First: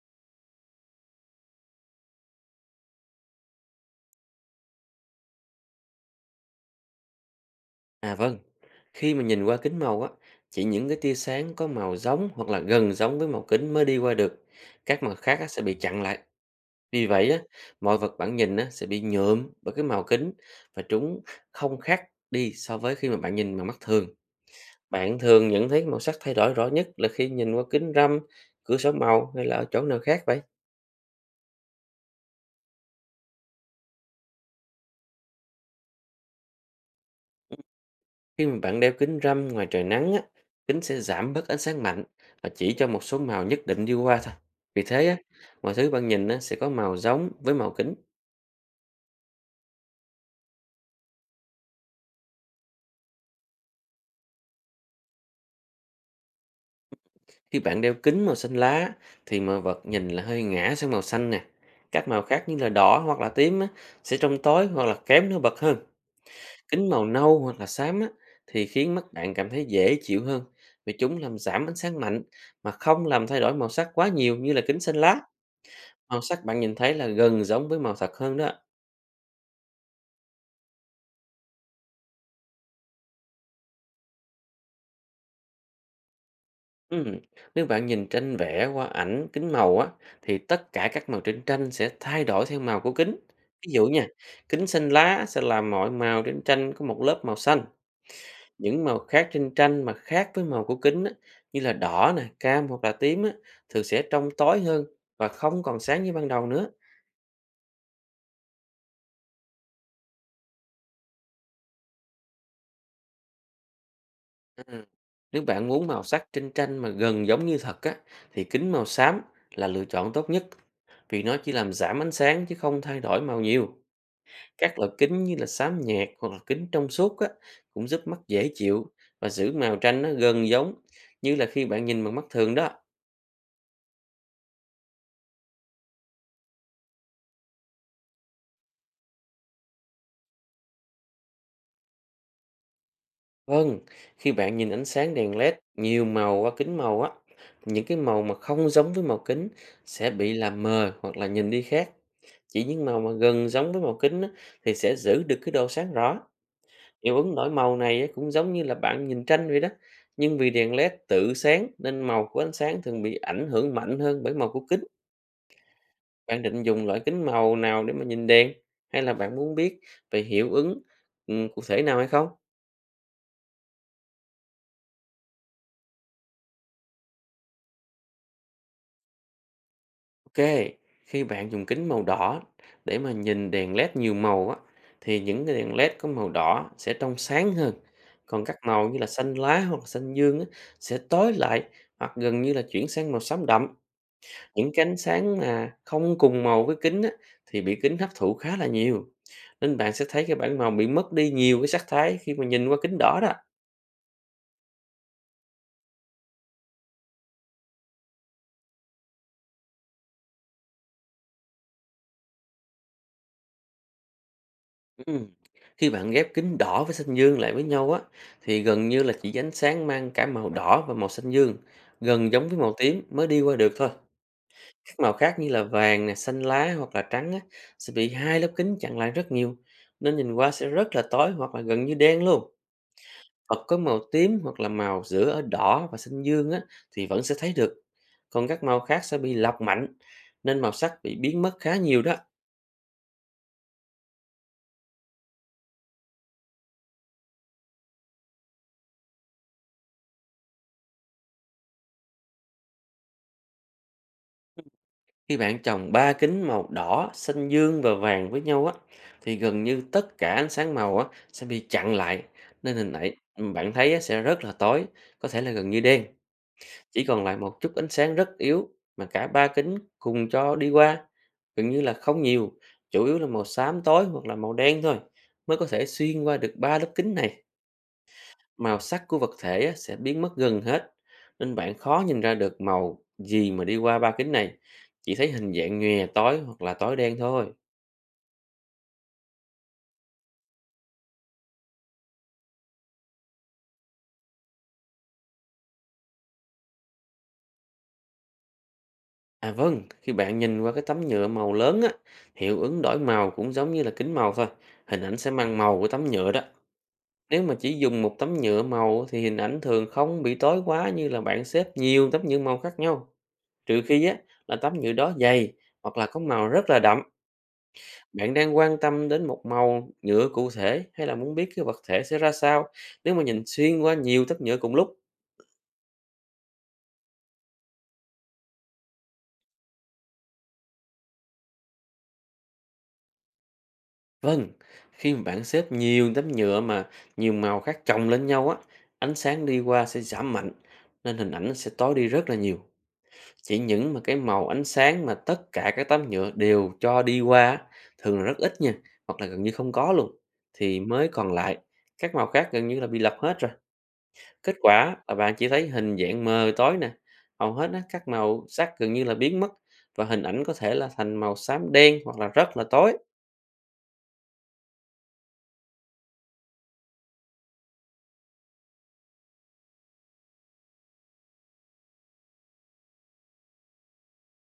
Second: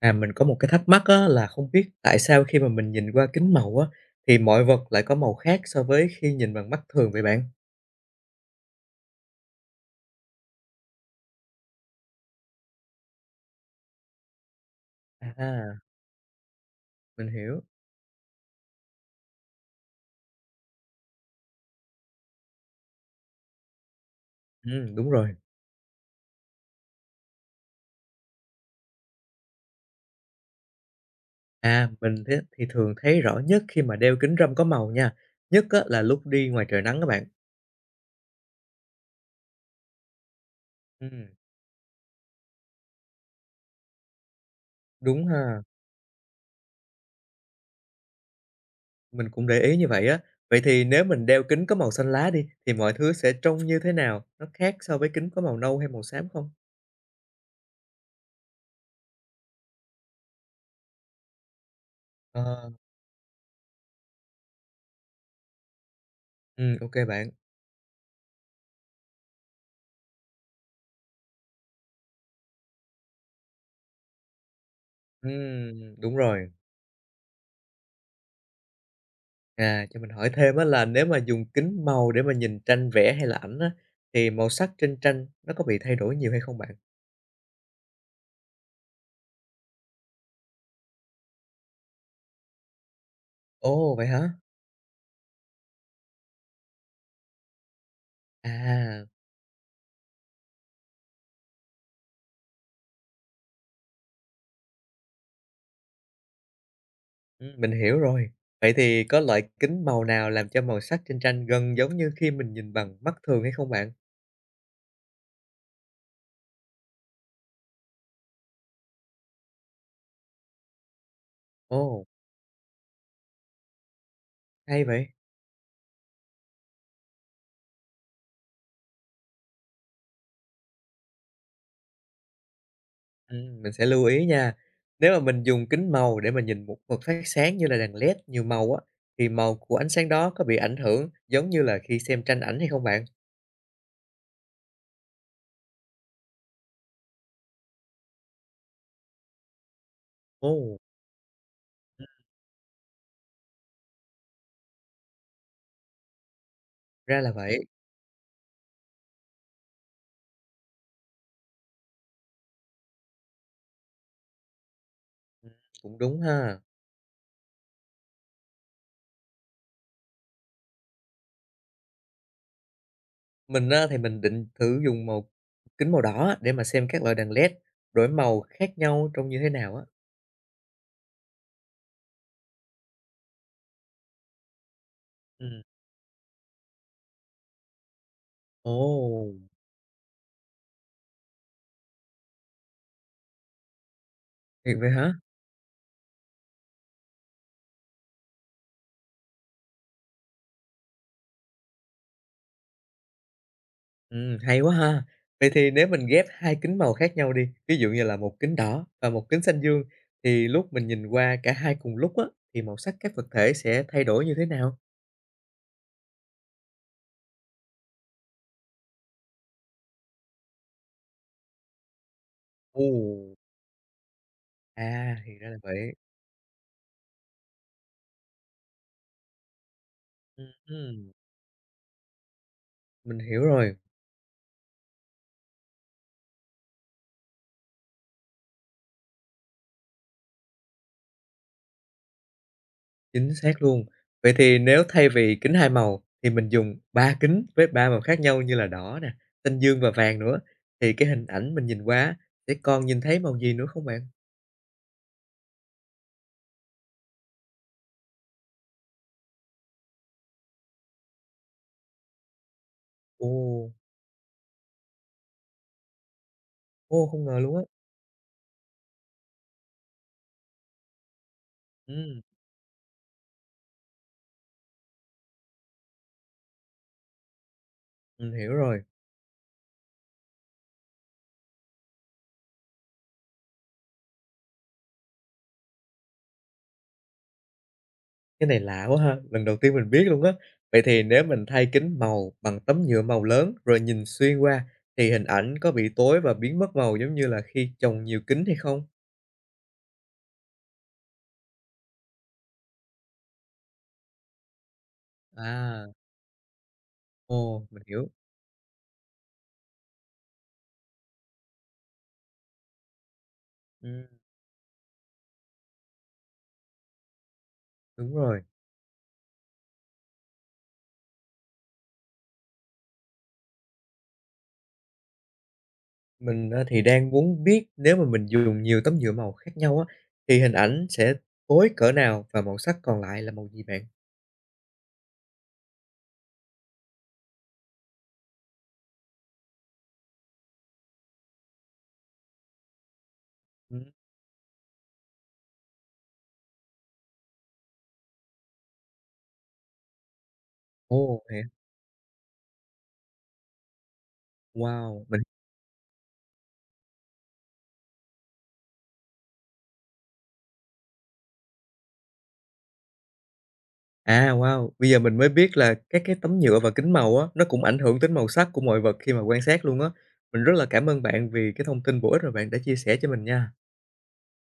À, mình có một cái thắc mắc á, là không biết tại sao khi mà mình nhìn qua kính màu á, thì mọi vật lại có màu khác so với khi nhìn bằng mắt thường vậy bạn? À vâng, khi mà nhìn qua kính màu á, chỉ những cái tia sáng có màu giống hoặc là gần giống với màu kính mới đi qua được. Các màu khác á, sẽ bị À, chặn lại. Vì mình vậy á, hiểu. mọi vật bạn nhìn á, sẽ bị nhuộm bởi cái màu kính và chúng không khác đi so với khi mà bạn nhìn bằng mắt thường. Đúng Bạn rồi. thường nhận thấy màu sắc thay đổi rõ nhất là khi nhìn qua kính râm, cửa sổ màu hay là ở chỗ nào khác vậy? À, mình thế thì thường thấy rõ nhất khi mà đeo kính râm có màu nha, nhất á, là lúc đi ngoài trời nắng các bạn. Khi mà bạn đeo kính râm ngoài trời nắng á, kính sẽ Ừm, giảm bớt ánh sáng mạnh và chỉ cho một số màu nhất định đi qua thôi. Vì thế á, đúng ha, mọi thứ bạn nhìn á, sẽ có màu giống với màu kính. mình cũng để ý như vậy á. Vậy thì nếu mình đeo kính có màu xanh lá đi, thì mọi thứ sẽ trông như thế nào? Nó khác so với kính có màu nâu hay màu xám không? Khi bạn đeo kính màu xanh lá thì mọi vật nhìn là hơi ngã sang màu xanh nè. Các màu khác như là Ờ, đỏ hoặc là tím á, sẽ trong tối hoặc là kém nổi bật hơn. Kính ok màu bạn. nâu hoặc là xám á, thì khiến mắt bạn cảm thấy dễ chịu hơn vì chúng làm giảm ánh sáng mạnh mà không làm thay đổi màu sắc quá nhiều như là kính xanh lá. Đúng Màu sắc rồi. bạn nhìn thấy là gần giống với màu thật hơn đó. À, cho mình hỏi thêm á là nếu mà dùng kính màu để mà nhìn tranh vẽ hay là ảnh á, thì màu sắc trên tranh nó có bị thay đổi nhiều hay không bạn? Ừm, Nếu bạn nhìn tranh vẽ qua ảnh kính màu á, thì tất cả các màu trên tranh sẽ thay đổi theo màu của kính. Ví dụ Ồ, nha, vậy hả? kính xanh lá sẽ làm mọi màu trên tranh có một lớp màu xanh. Những màu À, khác trên tranh mà khác với màu của kính á, như là đỏ nè, cam hoặc là tím á, thường sẽ trông tối hơn và không còn sáng như ban đầu nữa. ừ, mình hiểu rồi. Vậy thì có loại kính màu nào làm cho màu sắc trên tranh gần giống như khi mình nhìn bằng mắt thường hay không bạn? À, nếu bạn muốn màu sắc trên tranh mà gần giống như thật á, thì kính màu xám là lựa chọn tốt nhất vì nó chỉ làm giảm Ồ, ánh sáng chứ không thay đổi màu nhiều. Các hay loại vậy. kính như là xám nhạt hoặc là kính trong suốt á, cũng giúp mắt dễ chịu và giữ màu tranh nó gần giống như là khi bạn nhìn bằng mắt thường đó. Ừ, mình sẽ lưu ý nha. Nếu mà mình dùng kính màu để mà nhìn một vật phát sáng như là đèn LED nhiều màu á, thì màu của ánh sáng đó có bị ảnh hưởng giống như là khi xem tranh ảnh hay không bạn? Vâng, khi bạn nhìn ánh sáng đèn LED nhiều màu qua kính màu á, thì những cái màu mà không giống với màu kính sẽ bị làm Ồ, mờ hoặc là nhìn đi khác. Chỉ những màu mà gần giống với màu kính á, thì sẽ giữ được cái độ sáng rõ. Hiệu ra là ứng đổi vậy. màu này á, cũng giống như là bạn nhìn tranh vậy đó. Nhưng vì đèn LED tự sáng nên màu của ánh sáng thường bị ảnh hưởng mạnh hơn bởi màu của kính. Ừm, cũng đúng Bạn ha. định dùng loại kính màu nào để mà nhìn đèn? Hay là bạn muốn biết về hiệu ứng, cụ thể nào hay không? Mình á, thì mình định thử dùng màu kính màu đỏ á, để mà xem các loại đèn LED đổi màu khác nhau trông như thế nào á. OK, khi bạn dùng kính màu đỏ để mà nhìn đèn LED nhiều màu á, thì những cái Ừm. đèn LED có màu đỏ sẽ trong sáng hơn, còn các màu như là Ồ, xanh lá hoặc là xanh dương á, sẽ tối lại hoặc gần như là chuyển sang màu xám đậm. Những thiệt cái vậy ánh hả? sáng mà không cùng màu với kính á, thì bị kính hấp thụ khá là nhiều, nên bạn sẽ thấy cái bảng màu bị mất đi nhiều cái sắc thái khi mà nhìn qua kính đỏ đó. Hay quá ha. Vậy thì nếu mình ghép 2 kính màu khác nhau đi, ví dụ như là một kính đỏ và một kính xanh dương, thì lúc mình nhìn qua cả hai cùng lúc á, thì màu sắc các vật thể sẽ thay đổi như thế nào? Ừm, khi bạn ghép kính đỏ với xanh dương lại với nhau á, thì gần như là chỉ ánh sáng mang cả màu đỏ và màu xanh dương, gần giống với màu Ồ, tím mới đi qua được thôi. Các màu à, khác thì như ra là là vậy. vàng nè, xanh lá hoặc là trắng á, sẽ bị hai lớp kính chặn lại rất nhiều nên nhìn qua Ừm, sẽ rất là ừm, tối hoặc là gần như đen luôn. mình hiểu Vật rồi. có màu tím hoặc là màu giữa ở đỏ và xanh dương á, thì vẫn sẽ thấy được. Còn các màu khác sẽ bị lọc mạnh nên màu sắc bị biến mất khá nhiều đó. Chính xác luôn. Vậy thì nếu thay vì kính 2 màu thì mình dùng 3 kính với 3 màu khác nhau như là đỏ nè, xanh dương và vàng nữa, thì cái hình ảnh mình nhìn qua sẽ còn nhìn thấy màu gì nữa không bạn? Khi bạn trồng ba kính màu đỏ, xanh dương và vàng với nhau á, thì gần như tất cả ánh sáng màu á sẽ bị chặn lại, nên hình ảnh Ồ, bạn thấy á, sẽ rất là tối, có thể là gần như đen. Chỉ ô, còn không lại ngờ một luôn á. chút ánh sáng rất yếu mà cả ba kính cùng cho đi qua, gần như là Ừm, không nhiều, chủ yếu là màu xám tối hoặc là màu đen thôi, mới có thể xuyên qua được ba lớp kính này. mình hiểu Màu rồi. sắc của vật thể á, sẽ biến mất gần hết, nên bạn khó nhìn ra được màu gì mà đi qua ba kính này, chỉ thấy hình dạng nhòe tối hoặc là tối đen thôi. Cái này lạ quá ha, lần đầu tiên mình biết luôn á. Vậy thì nếu mình thay kính màu bằng tấm nhựa màu lớn rồi nhìn xuyên qua thì hình ảnh có bị tối và biến mất màu giống như là khi chồng nhiều kính hay không? À vâng, khi bạn nhìn qua cái tấm nhựa màu lớn á, hiệu ứng đổi màu cũng giống như là kính màu thôi. Hình ảnh sẽ mang màu À, của tấm nhựa đó. Nếu mà ồ, chỉ mình dùng hiểu. một tấm nhựa màu á, thì hình ảnh thường không bị tối quá như là bạn xếp nhiều tấm nhựa màu khác nhau. Trừ khi Ừm, á, là tấm nhựa đó dày hoặc là có màu rất là đậm. đúng Bạn rồi. đang quan tâm đến một màu nhựa cụ thể hay là muốn biết cái vật thể sẽ ra sao nếu mà nhìn xuyên qua nhiều tấm nhựa cùng lúc? Mình á thì đang muốn biết nếu mà mình dùng nhiều tấm nhựa màu khác nhau á, thì hình ảnh sẽ tối cỡ nào và màu sắc còn lại là màu gì bạn? Vâng, khi mà bạn xếp nhiều tấm nhựa mà nhiều màu khác chồng lên nhau á, ánh sáng đi qua sẽ giảm mạnh nên hình ảnh nó sẽ tối đi rất là nhiều. Chỉ Ừm. những mà cái màu ánh sáng mà tất cả các tấm nhựa đều cho đi qua á, thường là rất ít nha, hoặc là gần như không có luôn thì mới Ồ, còn vậy. lại. Các màu khác gần như là bị lọc hết rồi. Kết quả Wow, là bạn chỉ thấy hình dạng mờ tối nè, hầu hết á, các màu sắc gần như là biến mất và hình ảnh có thể là thành màu xám đen hoặc là rất là tối. à, wow, bây giờ mình mới biết là các cái tấm nhựa và kính màu á, nó cũng ảnh hưởng đến màu sắc của mọi vật khi mà quan sát luôn á. Mình rất là cảm ơn bạn vì cái thông tin bổ ích mà bạn đã chia sẻ cho mình nha.